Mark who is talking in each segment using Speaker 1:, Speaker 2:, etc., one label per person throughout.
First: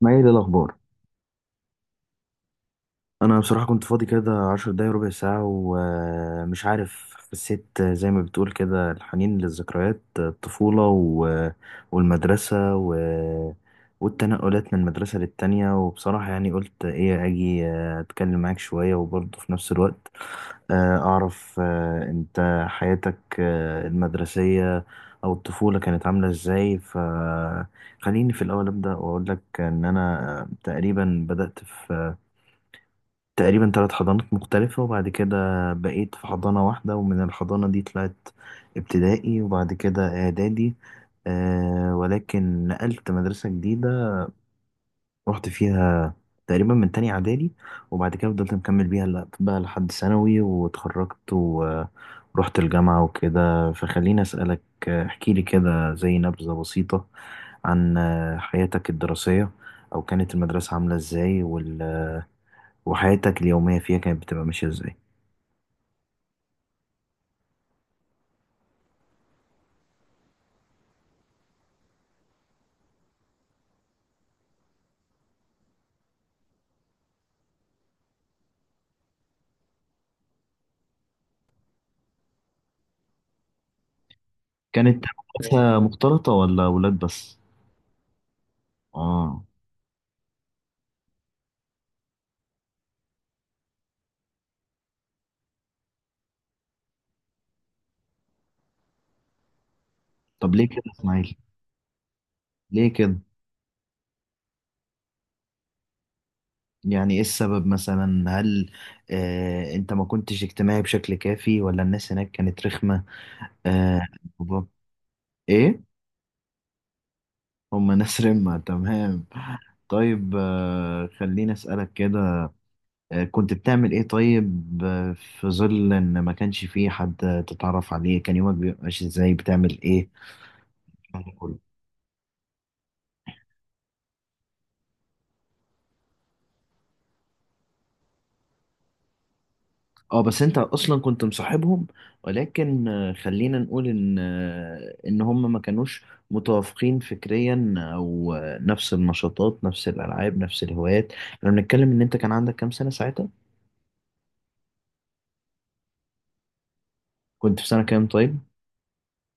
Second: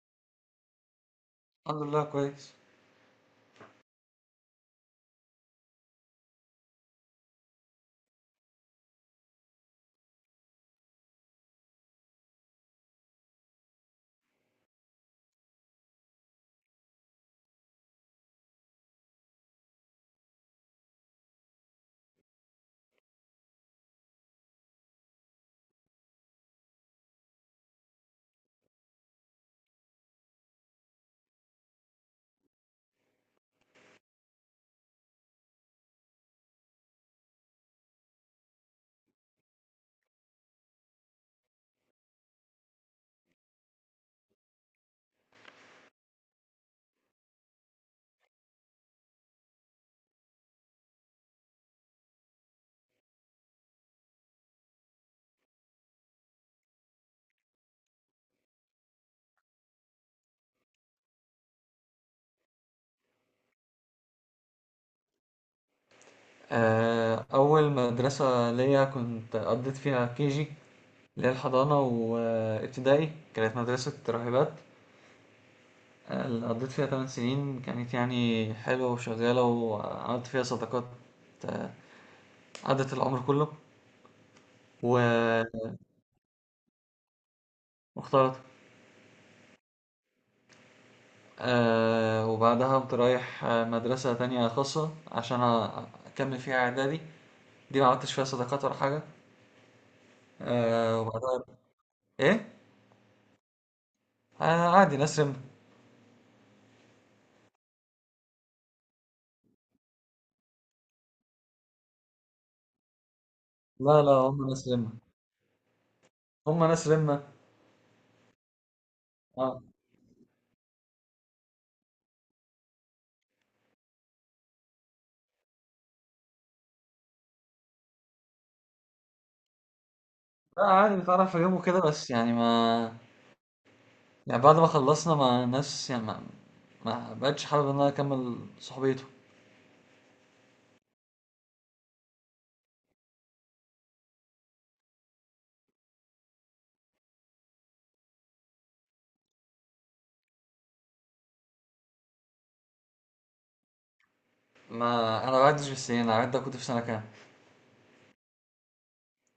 Speaker 1: ما هي دي الأخبار؟
Speaker 2: الحمد لله كويس.
Speaker 1: أنا بصراحة كنت فاضي كده 10 دقايق ربع ساعة ومش عارف، حسيت زي ما بتقول كده، الحنين للذكريات الطفولة والمدرسة والتنقلات من المدرسة للتانية، وبصراحة يعني قلت إيه أجي أتكلم معاك شوية، وبرضه في نفس الوقت أعرف أنت حياتك المدرسية أو الطفولة كانت عاملة إزاي. خليني في الأول أبدأ وأقول لك إن أنا تقريبا بدأت في تقريبا ثلاث حضانات مختلفة، وبعد كده بقيت في حضانة واحدة، ومن الحضانة دي طلعت ابتدائي، وبعد كده إعدادي. ولكن نقلت مدرسة جديدة، رحت فيها تقريبا من تاني إعدادي، وبعد كده فضلت مكمل بيها بقى لحد ثانوي، واتخرجت ورحت الجامعة وكده. فخليني أسألك، احكيلي كده زي نبذة بسيطة عن حياتك الدراسية، أو كانت المدرسة عاملة إزاي، وحياتك اليومية فيها كانت بتبقى ماشية إزاي.
Speaker 2: أول مدرسة ليا كنت قضيت فيها كيجي اللي هي الحضانة وابتدائي كانت مدرسة راهبات، اللي قضيت فيها 8 سنين كانت يعني حلوة وشغالة وعملت فيها صداقات، آه، عدت العمر كله
Speaker 1: كانت
Speaker 2: و-
Speaker 1: مدرسة مختلطة ولا ولاد بس؟
Speaker 2: واختلط.
Speaker 1: اه.
Speaker 2: وبعدها قمت رايح مدرسة تانية خاصة عشان أكمل فيها إعدادي. دي ما عملتش فيها صداقات ولا حاجة.
Speaker 1: طب ليه كده يا اسماعيل؟
Speaker 2: وبعدها إيه؟
Speaker 1: ليه كده؟
Speaker 2: عادي ناس رمت.
Speaker 1: يعني ايه السبب مثلا؟ هل انت ما كنتش اجتماعي بشكل كافي، ولا الناس هناك كانت رخمة؟ آه.
Speaker 2: لا لا، هم
Speaker 1: بابا.
Speaker 2: ناس رمة.
Speaker 1: ايه؟
Speaker 2: هم ناس رمة.
Speaker 1: هما ناس رمة، تمام.
Speaker 2: اه.
Speaker 1: طيب خليني اسألك كده، كنت بتعمل ايه طيب، في ظل ان ما كانش فيه حد تتعرف عليه كان يومك بيبقى ماشي ازاي؟ بتعمل ايه؟
Speaker 2: لا عادي بتعرف اجيبه كده، بس يعني ما، يعني بعد ما خلصنا مع ناس يعني ما بقتش حابب ان انا اكمل صحبيته.
Speaker 1: اه بس انت اصلا كنت مصاحبهم، ولكن خلينا نقول ان ان هم ما كانوش متوافقين فكريا، او نفس النشاطات نفس الالعاب نفس الهوايات. احنا بنتكلم ان انت كان عندك كام سنة ساعتها؟
Speaker 2: ما انا ما بعدش في السنين، انا عدى كنت في سنة كام؟
Speaker 1: كنت في سنة كام؟ طيب.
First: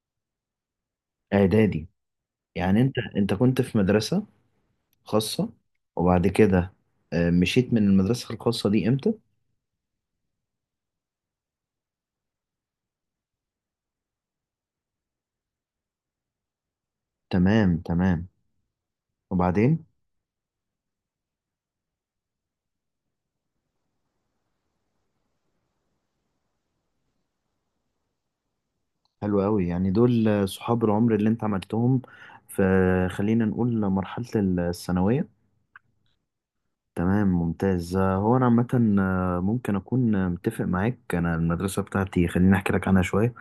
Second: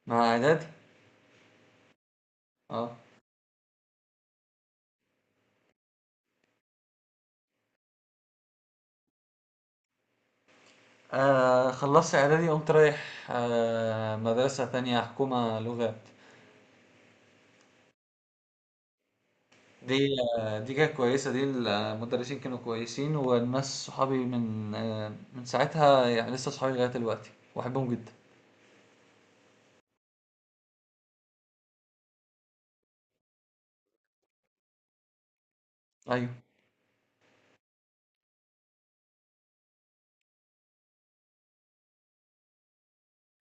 Speaker 2: مع اعدادي.
Speaker 1: اعدادي. يعني انت
Speaker 2: اه.
Speaker 1: انت كنت في مدرسة خاصة، وبعد كده مشيت من المدرسة الخاصة دي امتى؟
Speaker 2: خلصت اعدادي قمت رايح مدرسة تانية حكومة لغات.
Speaker 1: تمام تمام، وبعدين؟
Speaker 2: دي دي كانت كويسة، دي المدرسين كانوا كويسين والناس صحابي من من ساعتها يعني لسه صحابي لغاية دلوقتي واحبهم جدا.
Speaker 1: حلو قوي، يعني دول صحاب العمر اللي انت عملتهم في، خلينا نقول، مرحلة الثانوية.
Speaker 2: ايوه.
Speaker 1: تمام ممتاز. هو انا عامه ممكن اكون متفق معاك. انا المدرسه بتاعتي خليني احكي لك عنها شويه.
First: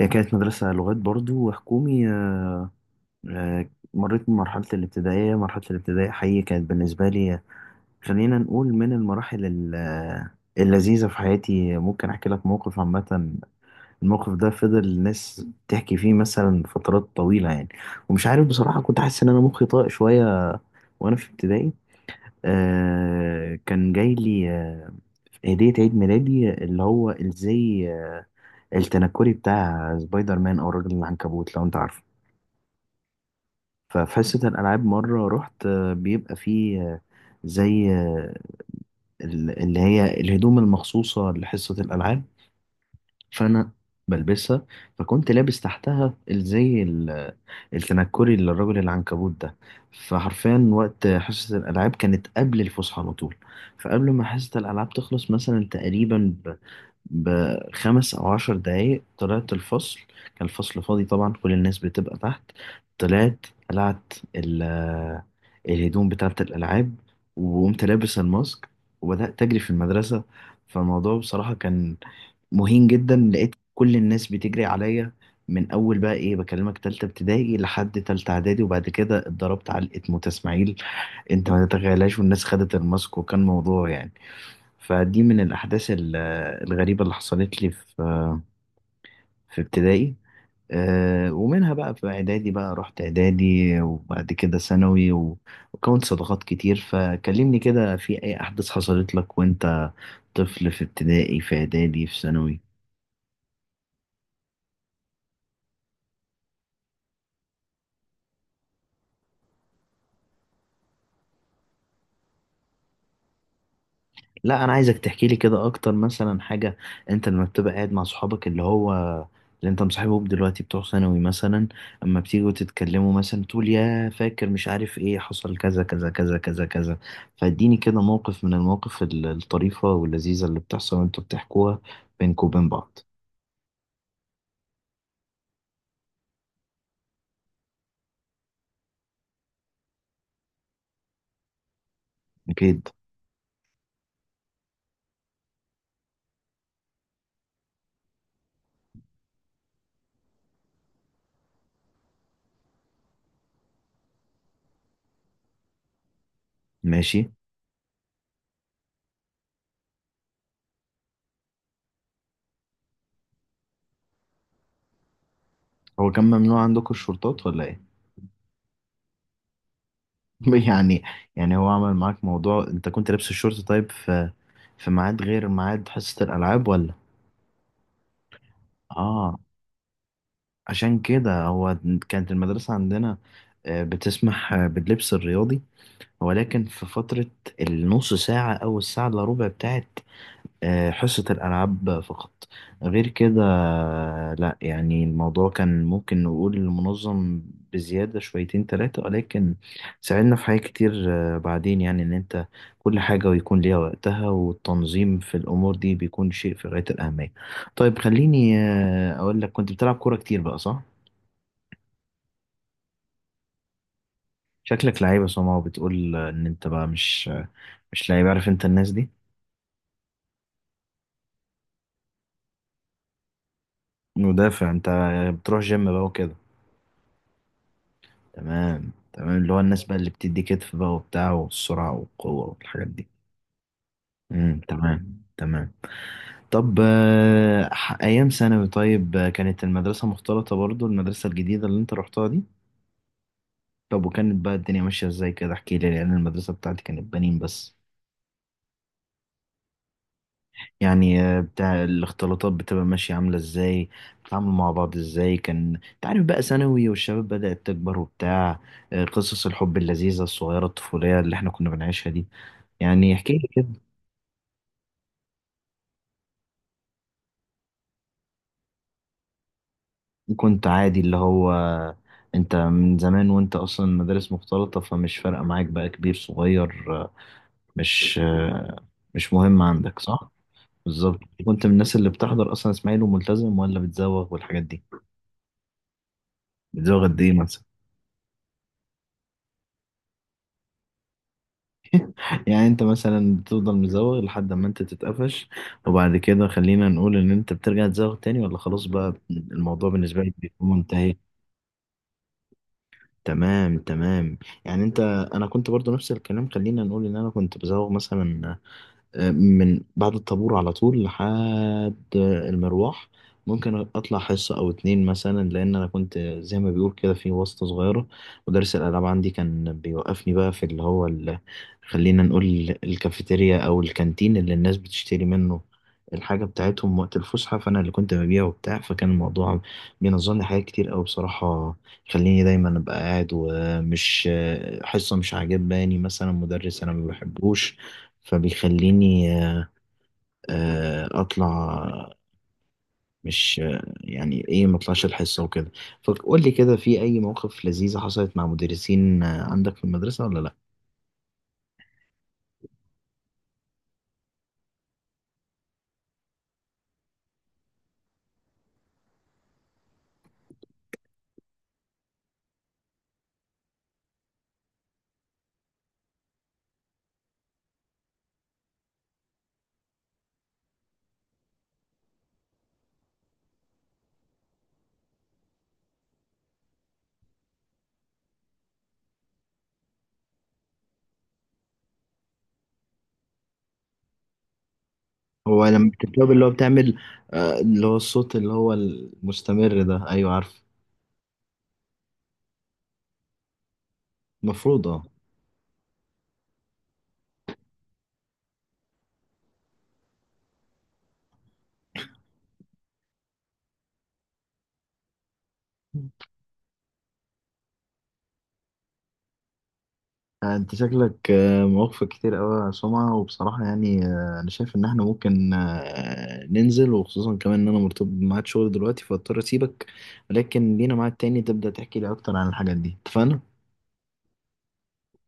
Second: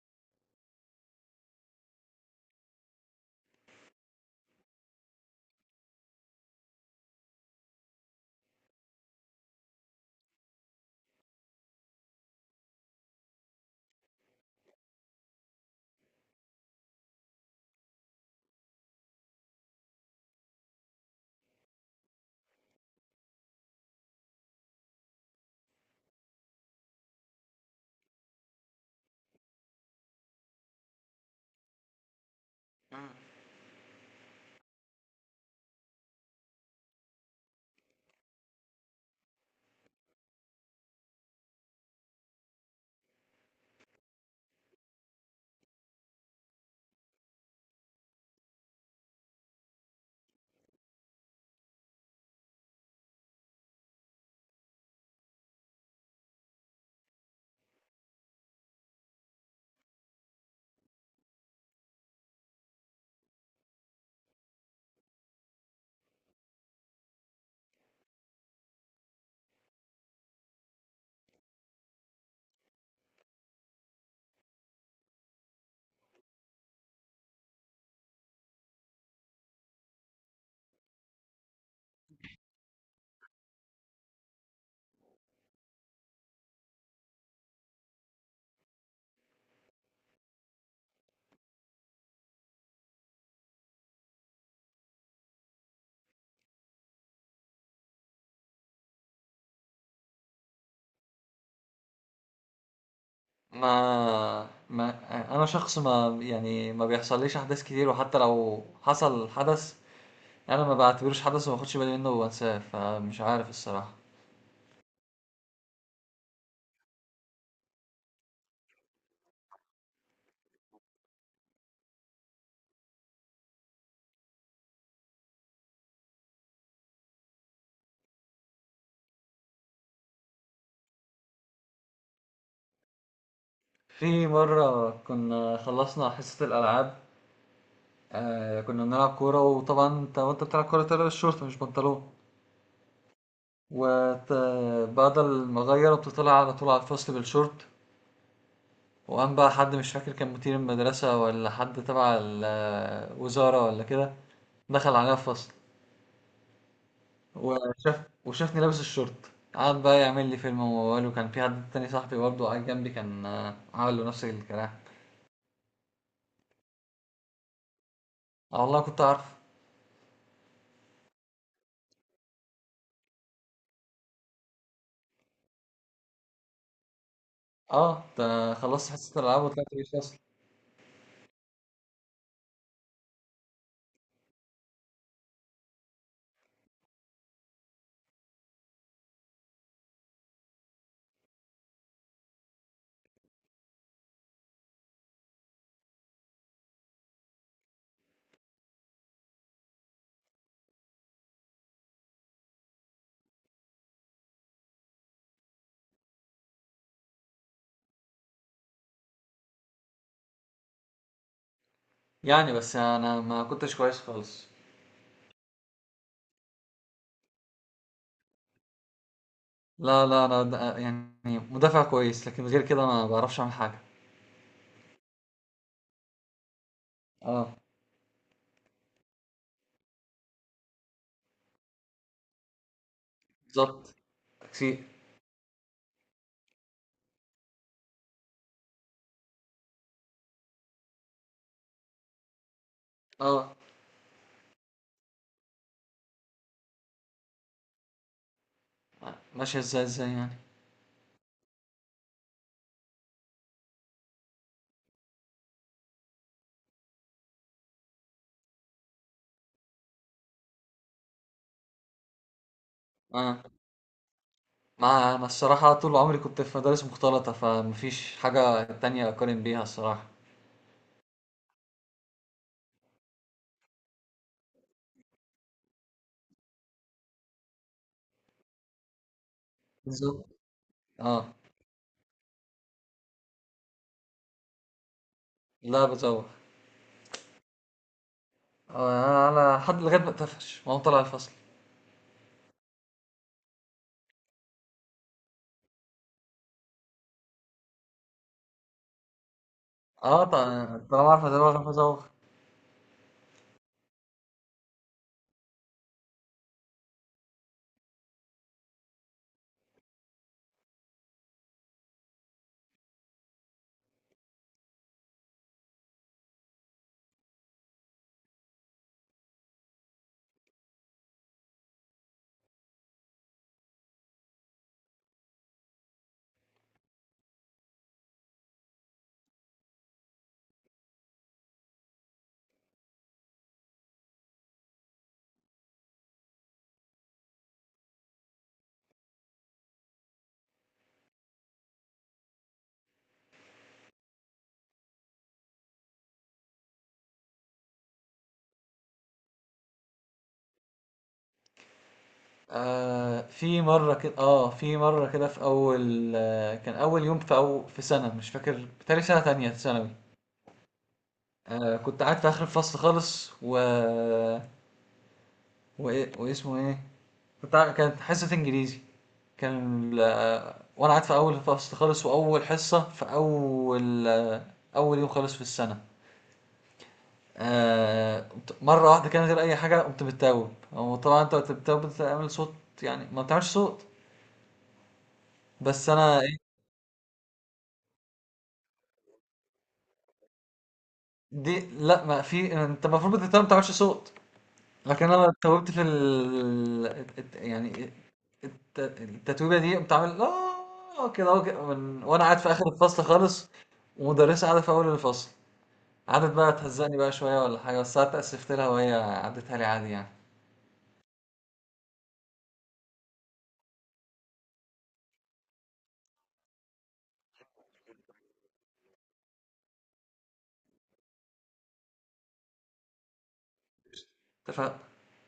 Speaker 1: هي كانت مدرسه لغات برضو وحكومي، مريت بمرحله الابتدائيه. مرحله الابتدائيه حقيقي كانت بالنسبه لي خلينا نقول من المراحل اللذيذه في حياتي. ممكن احكي لك موقف. عامه الموقف ده فضل الناس تحكي فيه مثلا فترات طويله، يعني. ومش عارف بصراحه كنت حاسس ان انا مخي طاق شويه، وانا في ابتدائي كان جاي لي هدية عيد ميلادي، اللي هو الزي التنكري بتاع سبايدر مان، أو الراجل العنكبوت لو أنت عارفه. ففي حصة الألعاب مرة رحت، بيبقى فيه زي اللي هي الهدوم المخصوصة لحصة الألعاب، فأنا بلبسها. فكنت لابس تحتها الزي التنكري للراجل العنكبوت ده. فحرفيا وقت حصة الألعاب كانت قبل الفسحة على طول. فقبل ما حصة الألعاب تخلص مثلا تقريبا بـ 5 أو 10 دقايق طلعت الفصل، كان الفصل فاضي طبعا، كل الناس بتبقى تحت. طلعت قلعت الهدوم بتاعة الألعاب، وقمت لابس الماسك، وبدأت أجري في المدرسة. فالموضوع بصراحة كان مهين جدا. لقيت كل الناس بتجري عليا من أول بقى إيه بكلمك تالتة ابتدائي لحد تالتة إعدادي، وبعد كده اتضربت علقة موت، إسماعيل أنت ما تتخيلهاش. والناس خدت الماسك وكان موضوع، يعني. فدي من الأحداث الغريبة اللي حصلت لي في ابتدائي. ومنها بقى في إعدادي، بقى رحت إعدادي، وبعد كده ثانوي وكونت صداقات كتير. فكلمني كده في أي أحداث حصلت لك وأنت طفل في ابتدائي، في إعدادي، في ثانوي.
Speaker 2: ما ما انا شخص ما يعني ما بيحصليش احداث كتير، وحتى لو حصل حدث انا ما بعتبروش حدث وما باخدش بالي منه وانساه، فمش عارف الصراحة.
Speaker 1: لا، انا عايزك تحكي لي كده اكتر، مثلا حاجه انت لما بتبقى قاعد مع صحابك، اللي انت مصاحبهم دلوقتي بتوع ثانوي مثلا، اما بتيجوا تتكلموا مثلا تقول يا فاكر مش عارف ايه حصل كذا كذا كذا كذا كذا. فاديني كده موقف من المواقف الطريفه واللذيذه اللي بتحصل وانتوا بتحكوها بينكم وبين بعض.
Speaker 2: في مرة كنا خلصنا حصة الألعاب، كنا بنلعب كورة، وطبعا انت وانت بتلعب كورة تلبس شورت مش بنطلون.
Speaker 1: اكيد.
Speaker 2: وبعد ما غير بتطلع على طول على الفصل بالشورت، وقام بقى حد مش فاكر كان مدير المدرسة ولا حد تبع الوزارة ولا كده دخل علينا الفصل،
Speaker 1: ماشي.
Speaker 2: وشاف وشافني لابس الشورت، قعد بقى يعمل لي فيلم وموال، وكان في حد تاني صاحبي برضه قاعد جنبي كان عمل له نفس الكلام.
Speaker 1: هو كان ممنوع عندكم الشورتات ولا ايه؟
Speaker 2: اه والله كنت عارف.
Speaker 1: يعني، يعني هو عمل معاك موضوع انت كنت لابس الشورت؟ طيب في في ميعاد غير ميعاد حصه الالعاب ولا؟
Speaker 2: اه ده خلصت حصة
Speaker 1: اه.
Speaker 2: الألعاب وطلعت، مش أصلا.
Speaker 1: عشان كده هو كانت المدرسة عندنا بتسمح باللبس الرياضي، ولكن في فترة النص ساعة أو الساعة إلا ربع بتاعت حصة الألعاب فقط. غير كده لا، يعني الموضوع كان ممكن نقول منظم بزيادة شويتين تلاتة، ولكن ساعدنا في حاجات كتير. بعدين، يعني إن أنت كل حاجة ويكون ليها وقتها، والتنظيم في الأمور دي بيكون شيء في غاية الأهمية. طيب خليني أقول لك، كنت بتلعب كورة كتير بقى، صح؟
Speaker 2: يعني بس أنا ما كنتش كويس خالص.
Speaker 1: شكلك لعيب يا سما، وبتقول ان انت بقى مش لعيب. عارف انت الناس دي؟
Speaker 2: لا لا، أنا يعني مدافع كويس، لكن غير كده ما بعرفش أعمل حاجة.
Speaker 1: مدافع انت، بتروح جيم بقى وكده.
Speaker 2: اه.
Speaker 1: تمام تمام، اللي هو الناس بقى اللي بتدي كتف بقى وبتاع والسرعة والقوة والحاجات دي.
Speaker 2: بالظبط. تكسير.
Speaker 1: تمام تمام. طب ايام ثانوي طيب، كانت المدرسة مختلطة برضو، المدرسة الجديدة اللي انت رحتها دي؟
Speaker 2: اه.
Speaker 1: طب وكانت بقى الدنيا ماشية ازاي كده، احكي لي، لان المدرسة بتاعتي كانت بنين بس.
Speaker 2: ماشية ازاي يعني؟
Speaker 1: يعني بتاع الاختلاطات بتبقى ماشية عاملة ازاي، بتتعاملوا مع بعض ازاي، كان انت عارف بقى ثانوي والشباب بدأت تكبر وبتاع، قصص الحب اللذيذة الصغيرة الطفولية اللي احنا كنا بنعيشها دي، يعني احكي
Speaker 2: اه
Speaker 1: لي كده.
Speaker 2: ما أنا الصراحة طول عمري كنت في مدارس مختلطة، فمفيش حاجة تانية أقارن بيها الصراحة.
Speaker 1: كنت عادي، اللي هو انت من زمان وانت اصلا مدارس مختلطة، فمش فارقة معاك بقى كبير صغير، مش آه، مش مهم عندك،
Speaker 2: بالظبط.
Speaker 1: صح؟ بالظبط.
Speaker 2: اه.
Speaker 1: كنت من الناس اللي بتحضر اصلا اسماعيل وملتزم، ولا بتزوغ والحاجات دي؟
Speaker 2: لا بتزوغ.
Speaker 1: بتزوغ قد ايه مثلا؟
Speaker 2: انا لحد لغايه ما اتقفش، ما هو طلع الفصل.
Speaker 1: يعني انت مثلا بتفضل مزوغ لحد ما انت تتقفش، وبعد كده خلينا نقول ان انت بترجع تزوغ تاني، ولا خلاص بقى الموضوع بالنسبة
Speaker 2: اه
Speaker 1: لك بيكون
Speaker 2: طبعا، طالما
Speaker 1: منتهي؟
Speaker 2: عارف ازوغ عارف ازوغ.
Speaker 1: تمام تمام. يعني انا كنت برضو نفس الكلام، خلينا نقول ان انا كنت بزوغ مثلا من بعد الطابور على طول لحد المروح. ممكن اطلع حصة او اتنين مثلا، لان انا كنت زي ما بيقول كده في واسطة صغيرة. مدرس الالعاب عندي كان بيوقفني بقى في اللي هو خلينا نقول الكافيتيريا او الكانتين اللي الناس بتشتري منه الحاجة بتاعتهم وقت الفسحة، فأنا اللي كنت ببيع وبتاع. فكان الموضوع بينظم لي حاجات كتير أوي بصراحة، خليني دايما أبقى قاعد، ومش حصة مش عاجباني مثلا مدرس أنا ما بحبوش، فبيخليني اطلع. مش يعني ايه ما اطلعش الحصه وكده. فقول لي كده، في اي مواقف لذيذه حصلت مع مدرسين عندك في المدرسه، ولا لا؟
Speaker 2: في مره كده في اول كان اول يوم في أو في سنه مش فاكر، بتهيألي سنه تانية ثانوي. كنت قاعد في اخر الفصل خالص و وايه واسمه ايه كنت كانت حصه انجليزي، كان وانا قاعد في اول الفصل خالص، واول حصه في اول اول يوم خالص في السنه. مرة واحدة كده من غير أي حاجة قمت بتتوب. هو طبعا أنت وأنت بتتوب بتعمل صوت، يعني ما بتعملش صوت.
Speaker 1: هو
Speaker 2: بس
Speaker 1: لما
Speaker 2: أنا
Speaker 1: بتتوب اللي هو
Speaker 2: إيه،
Speaker 1: بتعمل، اللي هو الصوت اللي هو المستمر ده، ايوه عارف.
Speaker 2: دي لا ما في، أنت المفروض بتتوب ما بتعملش صوت.
Speaker 1: المفروض، اه.
Speaker 2: لكن أنا اتوبت في ال الت- يعني الت- التتويبة دي، قمت عامل كده أهو كده وأنا قاعد في آخر الفصل خالص، ومدرسة قاعدة في أول الفصل. قعدت بقى تهزقني بقى شوية ولا حاجة، بس أنا اتأسفت لها وهي عدتها لي عادي يعني.
Speaker 1: انت شكلك موفق كتير قوي يا سمعة، وبصراحة يعني انا شايف ان احنا ممكن ننزل، وخصوصا كمان ان انا مرتبط بميعاد شغل دلوقتي فاضطر اسيبك، ولكن لينا ميعاد تاني تبدأ تحكي لي اكتر عن الحاجات دي، اتفقنا؟
Speaker 2: اتفقنا.